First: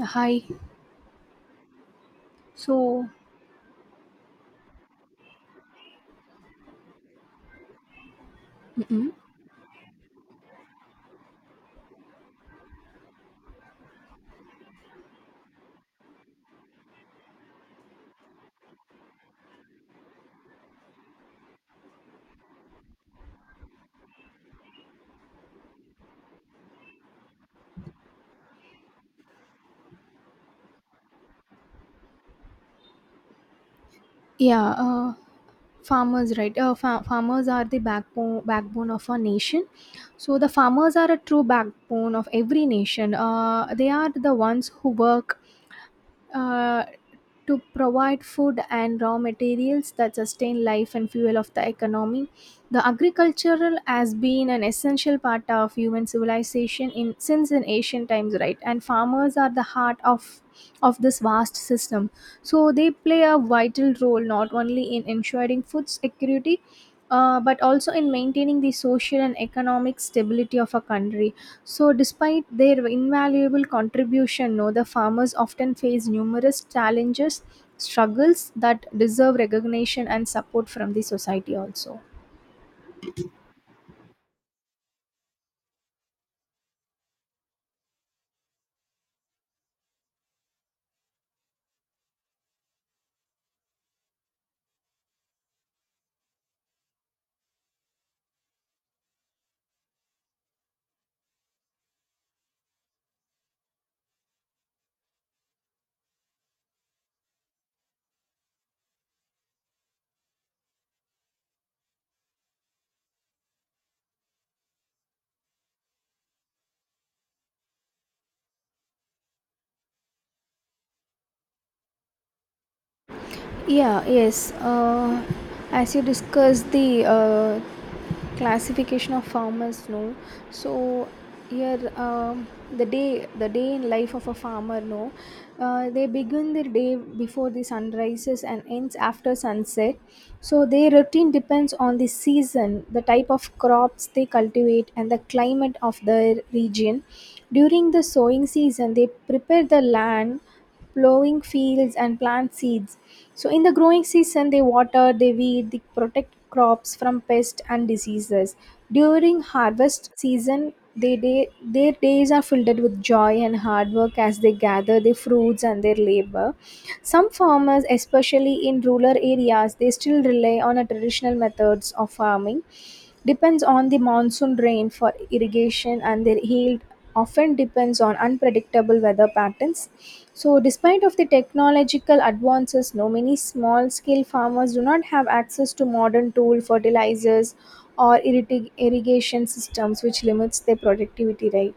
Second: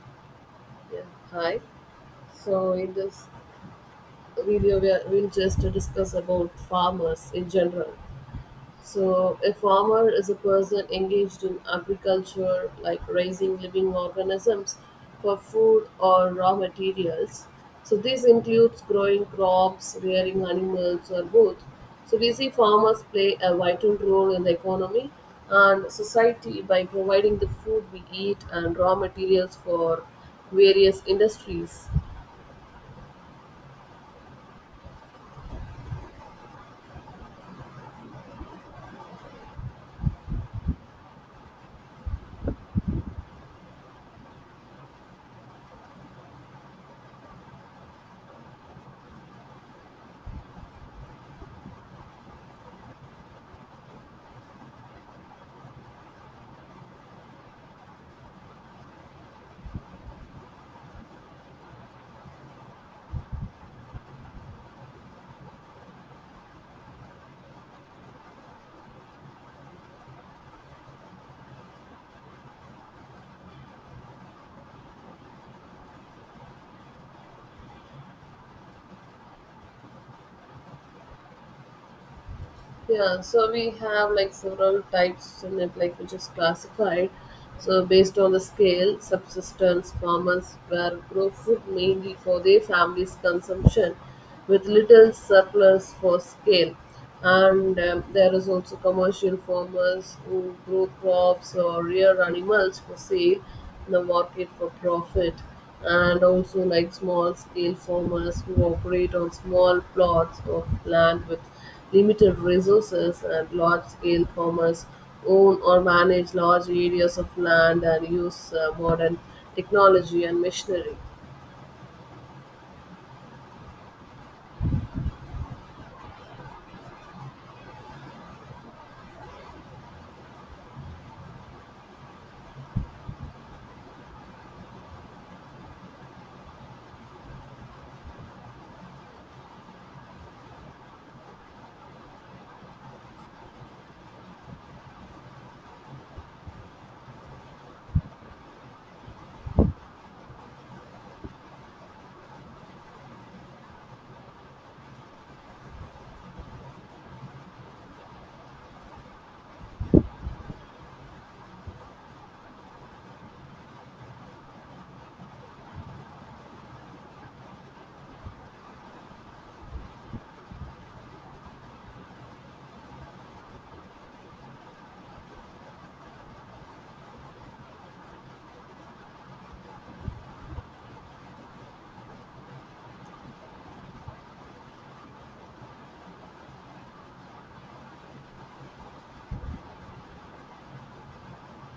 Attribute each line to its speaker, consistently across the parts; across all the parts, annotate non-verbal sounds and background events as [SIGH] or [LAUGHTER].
Speaker 1: Hi.
Speaker 2: Yeah, hi. So in
Speaker 1: So,
Speaker 2: this video, we'll just discuss about farmers in general.
Speaker 1: mm
Speaker 2: So a farmer is a person engaged in agriculture, like raising living organisms for food or raw materials. So this includes growing crops, rearing animals, or both. So we see farmers play a vital role in the economy and society by providing the food we eat and raw materials for various industries.
Speaker 1: yeah, uh, Farmers, right? Farmers are the backbone of a nation. So the farmers are a true backbone of every nation. They are the ones who work. Uh, to provide food and raw materials that sustain life and fuel of the economy. The agricultural has been an essential part of human civilization in since in ancient times, right? And farmers are the heart of this vast system. So they play a vital role not only in ensuring food security, but also in maintaining the social and economic stability of a country, so despite their invaluable contribution, no, the farmers often face numerous challenges, struggles that deserve recognition and support from the society also.
Speaker 2: Yeah, so we have like several types in it, like which is classified. So based on the scale, subsistence farmers were grow food mainly for their family's consumption, with little surplus for scale. And there is also commercial farmers who grow crops or rear animals for sale in the market for profit, and also like small scale farmers who operate on small plots of land with limited resources, and large-scale farmers own or manage large areas of land and use modern technology and machinery.
Speaker 1: Yeah, yes. As you discussed the classification of farmers, no, so here, the day in life of a farmer, no, they begin their day before the sun rises and ends after sunset. So their routine depends on the season, the type of crops they cultivate, and the climate of their region. During the sowing season, they prepare the land, plowing fields and plant seeds. So in the growing season, they water, they weed, they protect crops from pests and diseases. During harvest season, they their days are filled with joy and hard work as they gather their fruits and their labor. Some farmers, especially in rural areas, they still rely on a traditional methods of farming, depends on the monsoon rain for irrigation, and their yield often depends on unpredictable weather patterns. So despite of the technological advances, no, many small scale farmers do not have access to modern tool fertilizers or irrigation systems, which limits their productivity, right?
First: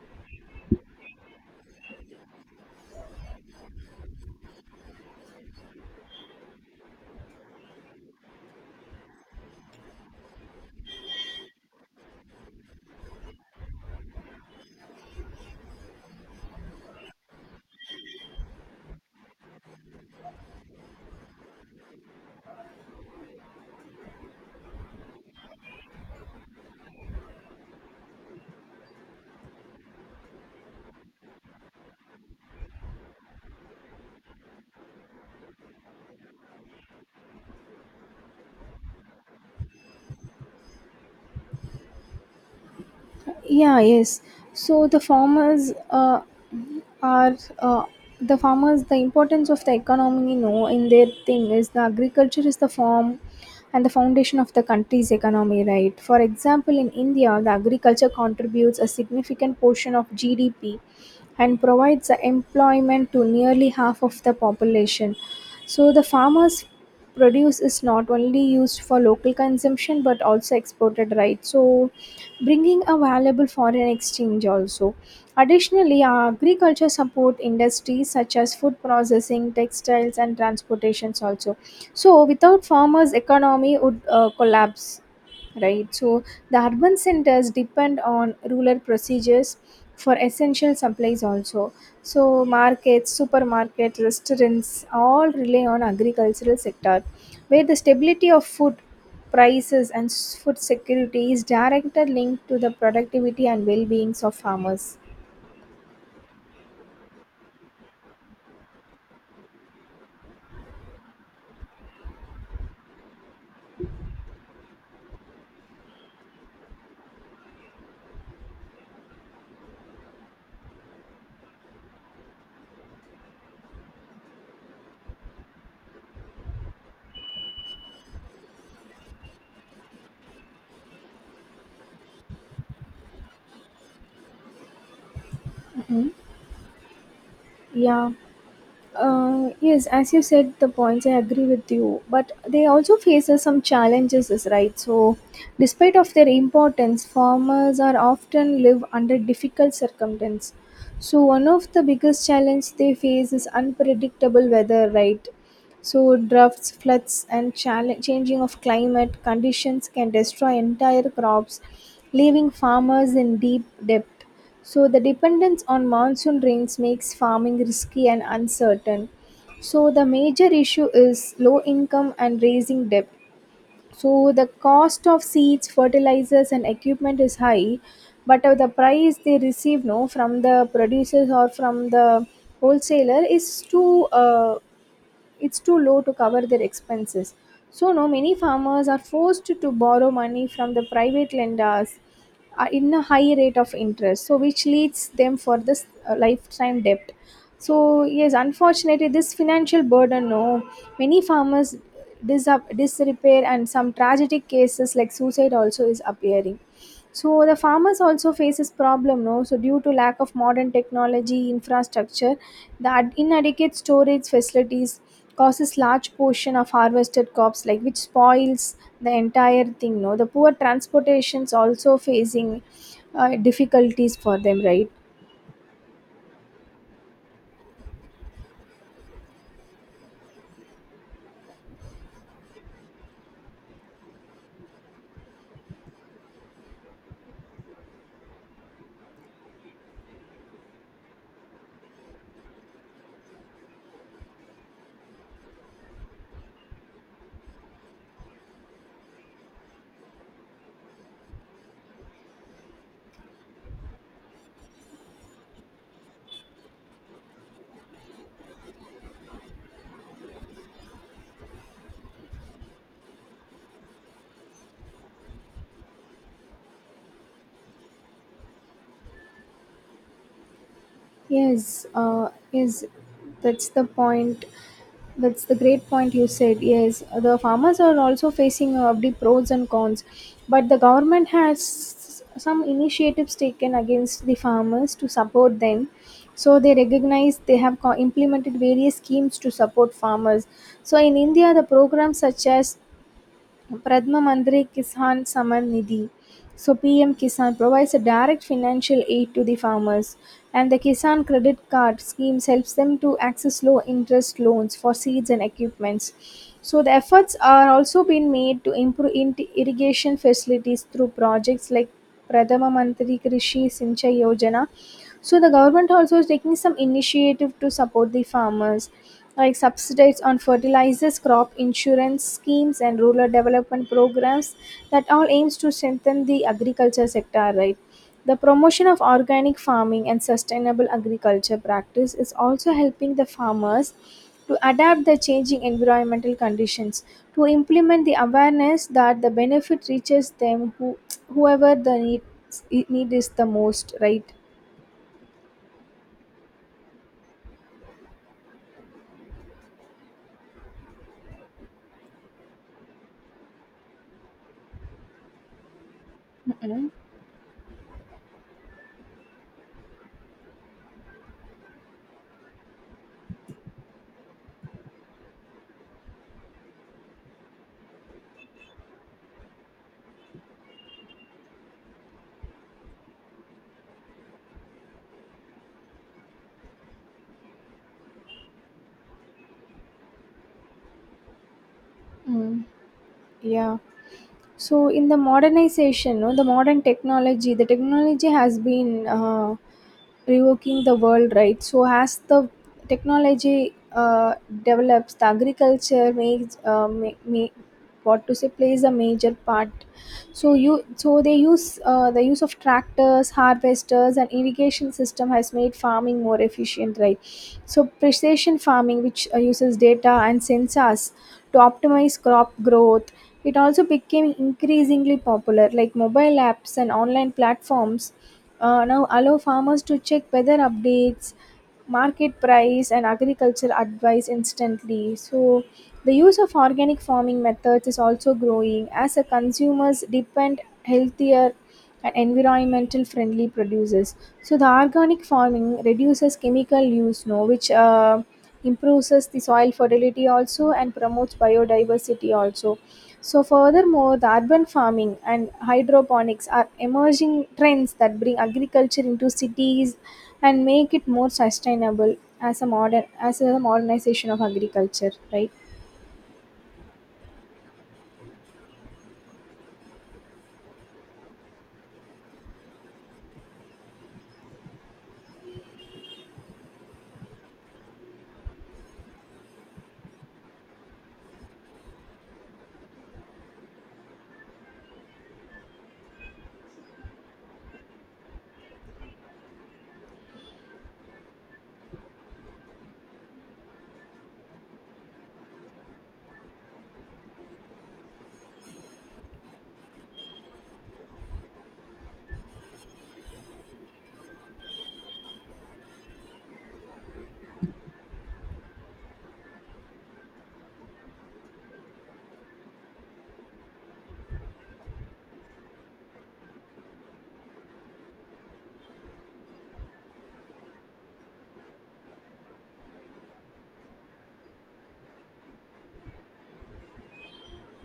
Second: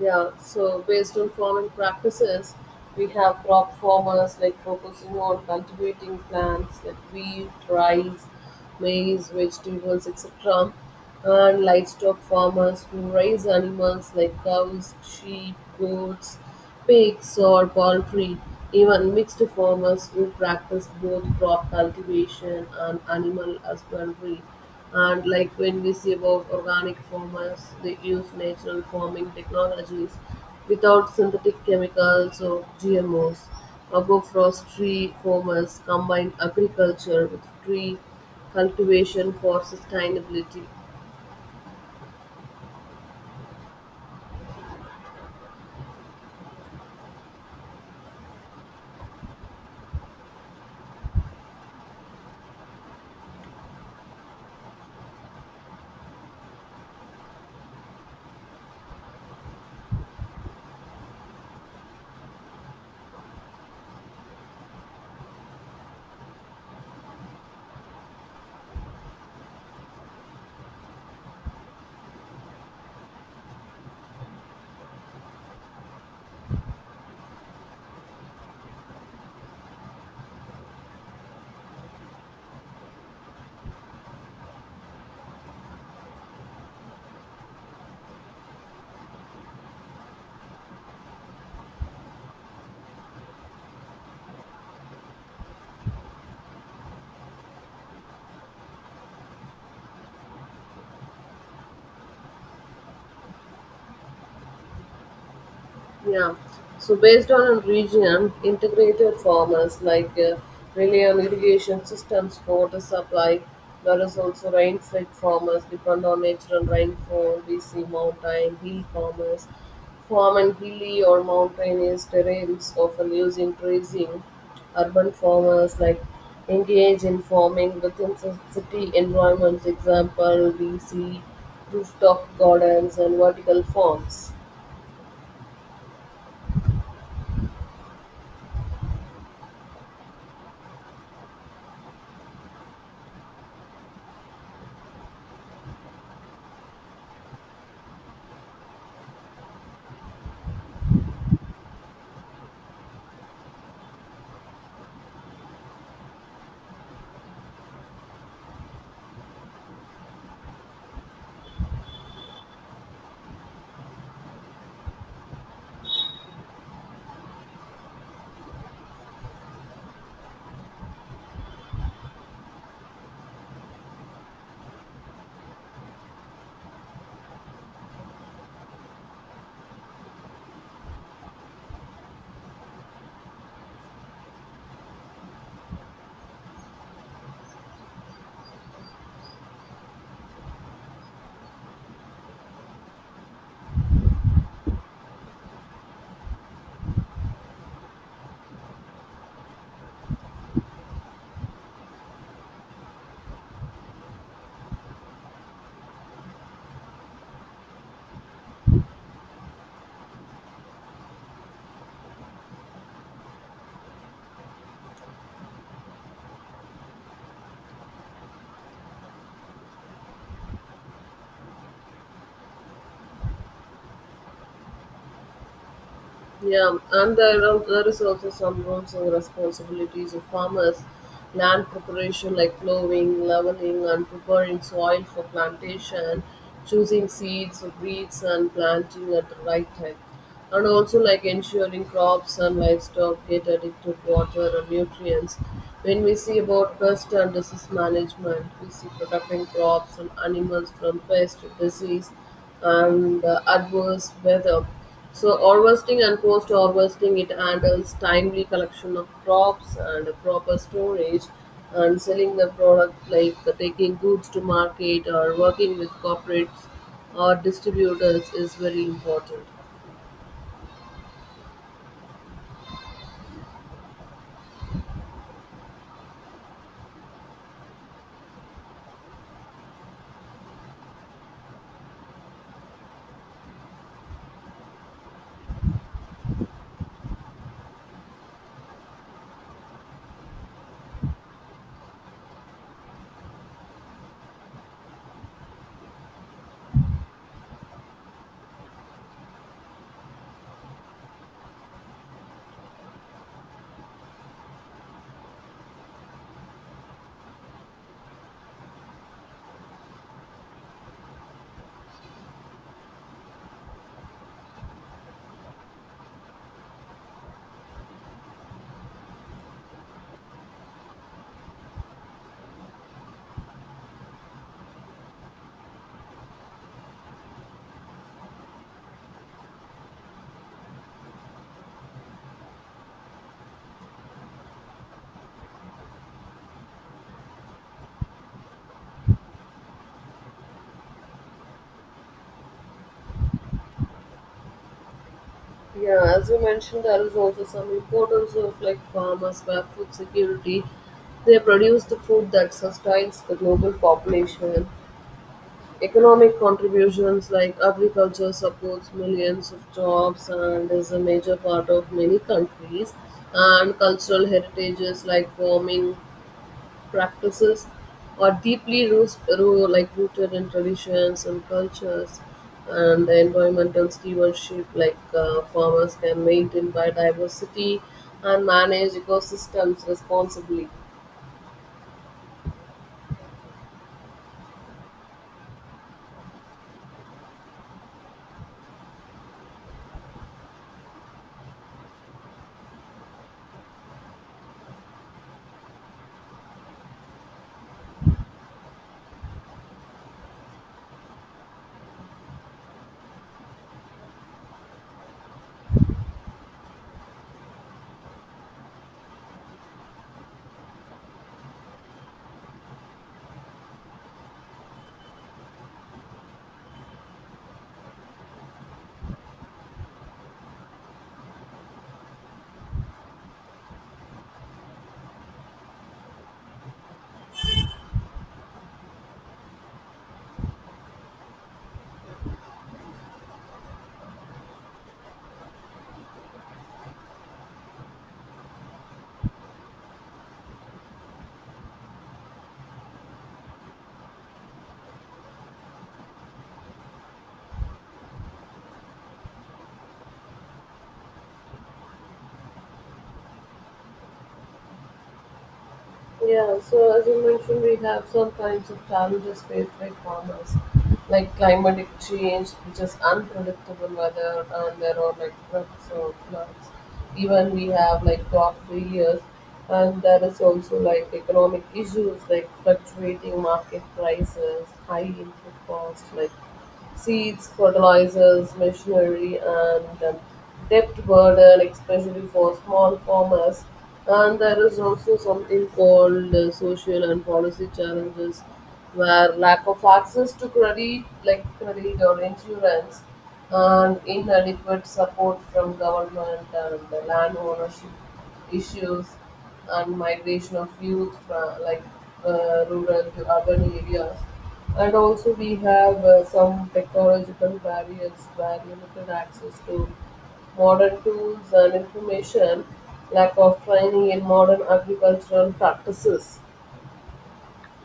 Speaker 2: Yeah, so based on farming practices, we have crop farmers like focusing on cultivating plants like wheat, rice, maize, vegetables, etc., and livestock farmers who raise animals like cows, sheep, goats, pigs, or poultry. Even mixed farmers who practice both crop cultivation and animal husbandry and like when we see about organic farmers, they use natural farming technologies without synthetic chemicals or GMOs. Agroforestry farmers combine agriculture with tree cultivation for sustainability.
Speaker 1: Yeah, yes. So the farmers, are the farmers, the importance of the economy, no, in their thing is the agriculture is the form and the foundation of the country's economy, right? For example, in India, the agriculture contributes a significant portion of GDP and provides the employment to nearly half of the population. So the farmers produce is not only used for local consumption but also exported, right? So bringing a valuable foreign exchange also. Additionally, our agriculture support industries such as food processing, textiles, and transportations also. So, without farmers, economy would collapse, right? So the urban centers depend on rural procedures for essential supplies also. So markets, supermarket, restaurants all rely on agricultural sector, where the stability of food prices and food security is directly linked to the productivity and well-being of farmers.
Speaker 2: Yeah. So based on region, integrated farmers like rely on irrigation systems for water supply. There is also rain-fed farmers depend on natural rainfall. We see mountain hill farmers farm in hilly or mountainous terrains, often using grazing. Urban farmers like engage in farming within city environments. Example, we see rooftop gardens and vertical farms.
Speaker 1: Yeah. Yes, as you said, the points I agree with you, but they also faces some challenges, is right? So, despite of their importance, farmers are often live under difficult circumstances. So, one of the biggest challenge they face is unpredictable weather, right? So droughts, floods, and challenge, changing of climate conditions can destroy entire crops, leaving farmers in deep debt. So the dependence on monsoon rains makes farming risky and uncertain. So the major issue is low income and raising debt. So the cost of seeds, fertilizers, and equipment is high, but the price they receive, no, from the producers or from the wholesaler is too low to cover their expenses. So, no, many farmers are forced to borrow money from the private lenders in a high rate of interest, so which leads them for this lifetime debt. So, yes, unfortunately, this financial burden, no, many farmers disrepair, and some tragic cases like suicide also is appearing. So the farmers also faces problem, no? So due to lack of modern technology infrastructure, the inadequate storage facilities causes large portion of harvested crops, like which spoils the entire thing, no? The poor transportations also facing difficulties for them, right?
Speaker 2: Yeah, and there is also some roles and responsibilities of farmers, land preparation like plowing, leveling, and preparing soil for plantation, choosing seeds, breeds, and planting at the right time and also like ensuring crops and livestock get adequate water and nutrients. When we see about pest and disease management, we see protecting crops and animals from pest, disease, and adverse weather. So harvesting and post-harvesting, it handles timely collection of crops and proper storage and selling the product like taking goods to market or working with corporates or distributors is very important.
Speaker 1: Yes, uh, yes, that's the point. That's the great point you said. Yes, the farmers are also facing the pros and cons, but the government has some initiatives taken against the farmers to support them. So they recognize they have implemented various schemes to support farmers. So in India, the programs such as Pradhan Mantri Kisan Samman Nidhi. So PM Kisan provides a direct financial aid to the farmers, and the Kisan Credit Card schemes helps them to access low interest loans for seeds and equipments. So the efforts are also being made to improve irrigation facilities through projects like Pradhan Mantri Krishi Sincha Yojana. So the government also is taking some initiative to support the farmers, like subsidies on fertilizers, crop insurance schemes, and rural development programs that all aims to strengthen the agriculture sector, right? The promotion of organic farming and sustainable agriculture practice is also helping the farmers to adapt the changing environmental conditions, to implement the awareness that the benefit reaches them who whoever need is the most, right?
Speaker 2: Yeah, as you mentioned, there is also some importance of like farmers where food security. They produce the food that sustains the global population. Economic
Speaker 1: Mhm.
Speaker 2: contributions like agriculture supports millions of jobs and is a major part of many countries. And cultural heritages like farming practices are deeply like rooted in traditions and cultures and the environmental stewardship like farmers can maintain biodiversity and manage ecosystems responsibly.
Speaker 1: Mm, yeah. So in the modernization, no, the modern technology, the technology has been revoking the world, right? So as the technology develops, the agriculture makes what to say, plays a major part. So you, so they use the use of tractors, harvesters, and irrigation system has made farming more efficient, right? So precision farming, which uses data and sensors to optimize crop growth, it also became increasingly popular, like mobile apps and online platforms now allow farmers to check weather updates, market price, and agriculture advice instantly. So, the use of organic farming methods is also growing as the consumers depend healthier and environmental friendly producers. So, the organic farming reduces chemical use, no, which improves the soil fertility also and promotes biodiversity also. So furthermore, the urban farming and hydroponics are emerging trends that bring agriculture into cities and make it more sustainable, as a modernization of agriculture, right?
Speaker 2: Yeah, so as you mentioned, we have some kinds of challenges faced by farmers, like climate change, which is unpredictable weather, and there are like droughts or floods. Even we have like crop failures, and there is also like economic issues like fluctuating market prices, high input costs, like seeds, fertilizers, machinery, and debt burden, especially for small farmers. And there is also something called social and policy challenges, where lack of access to credit, like credit or insurance, and inadequate support from government and the land ownership issues and migration of youth from like rural to urban areas and also, we have some technological barriers where limited access to modern tools and information, lack of training in modern agricultural practices.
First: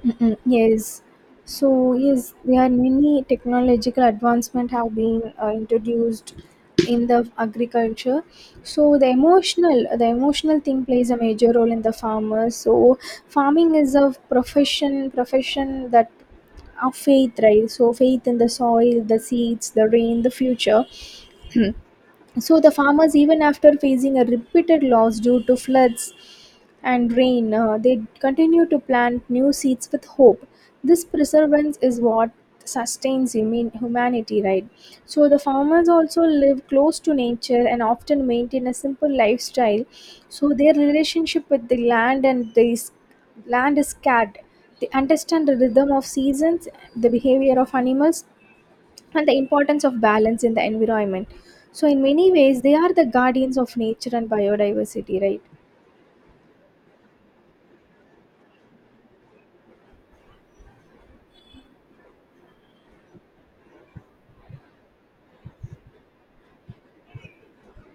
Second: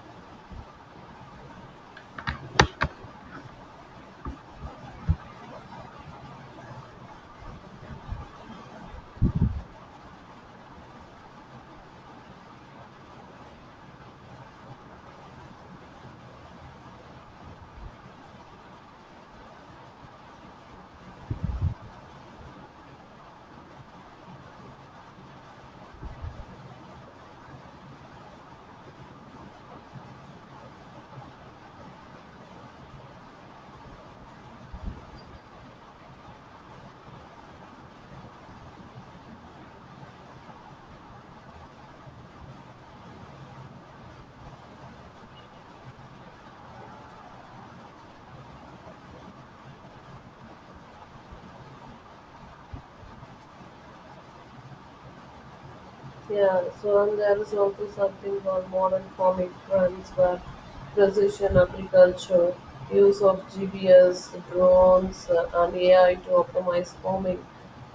Speaker 1: Mm-mm, yes. So yes, there are many technological advancement have been introduced in the agriculture. So the emotional thing plays a major role in the farmers. So farming is a profession that of faith, right? So faith in the soil, the seeds, the rain, the future. [CLEARS THROAT] So the farmers, even after facing a repeated loss due to floods and rain, they continue to plant new seeds with hope. This perseverance is what sustains humanity, right? So, the farmers also live close to nature and often maintain a simple lifestyle. So, their relationship with the land and land is cared. They understand the rhythm of seasons, the behavior of animals, and the importance of balance in the environment. So, in many ways, they are the guardians of nature and biodiversity, right?
Speaker 2: Yeah, so and there is also something called modern farming trends where precision agriculture, use of GPS drones, and AI to optimize farming,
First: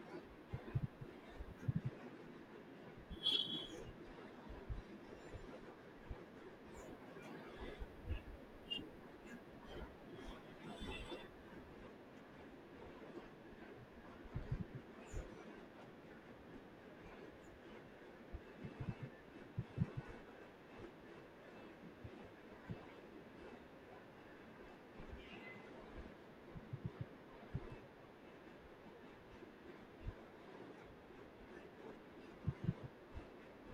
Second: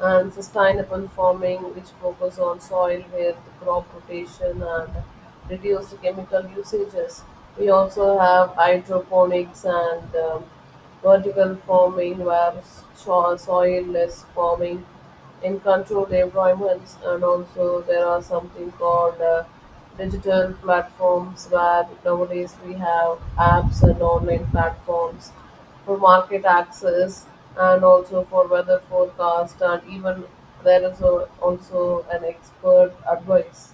Speaker 2: and sustainable farming, which focus on soil health, crop rotation, and reduced chemical usages. We also have hydroponics and vertical farming, where soil-less farming in controlled environments and also there are something called digital platforms where nowadays we have apps and online platforms for market access and also for weather forecast and even there is a, also an expert advice.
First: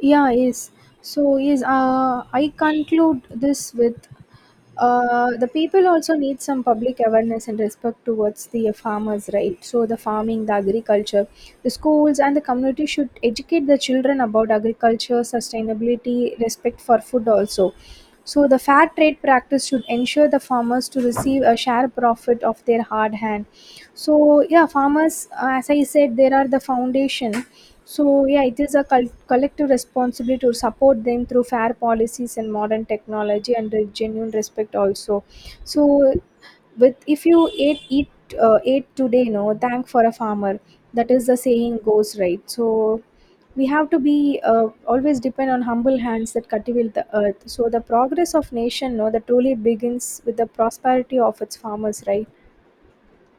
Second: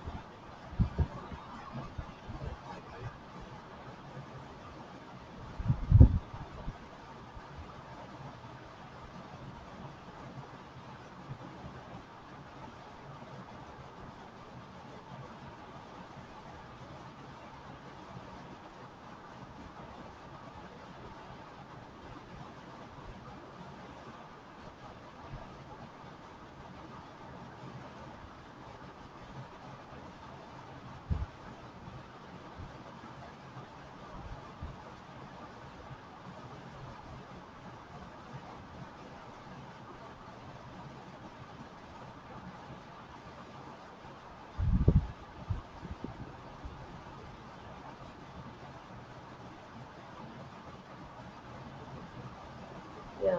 Speaker 1: Yeah, yes. So, yes, I conclude this with the people also need some public awareness and respect towards the farmers, right? So, the farming, the agriculture, the schools, and the community should educate the children about agriculture, sustainability, respect for food, also. So, the fair trade practice should ensure the farmers to receive a share profit of their hard hand. So, yeah, farmers, as I said, there are the foundation. So yeah, it is a collective responsibility to support them through fair policies and modern technology and a genuine respect also. So, with if you ate eat ate today, no, thank for a farmer. That is the saying goes, right? So we have to be always depend on humble hands that cultivate the earth. So the progress of nation, no, that truly begins with the prosperity of its farmers, right?
Speaker 2: Yeah.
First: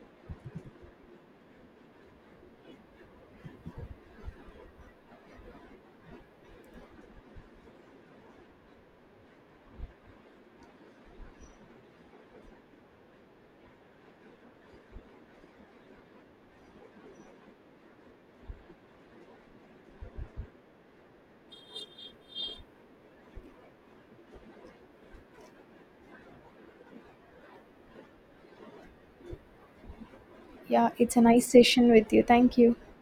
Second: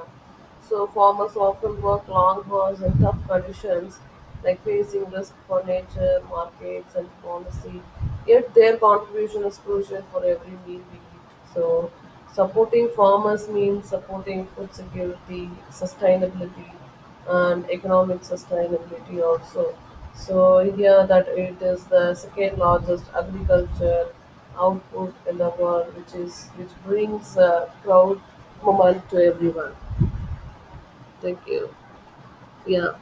Speaker 2: So farmers often work long hours in tough conditions, like facing risk for nature, markets, and policy. Yet their contribution is crucial for every meal we eat. So supporting farmers means supporting food security, sustainability, and economic sustainability also. So India, that it is the second largest agriculture output in the world, which is which brings proud moment to everyone.
Speaker 1: Yeah, it's a
Speaker 2: Thank
Speaker 1: nice
Speaker 2: you.
Speaker 1: session with you. Thank you.
Speaker 2: Yeah,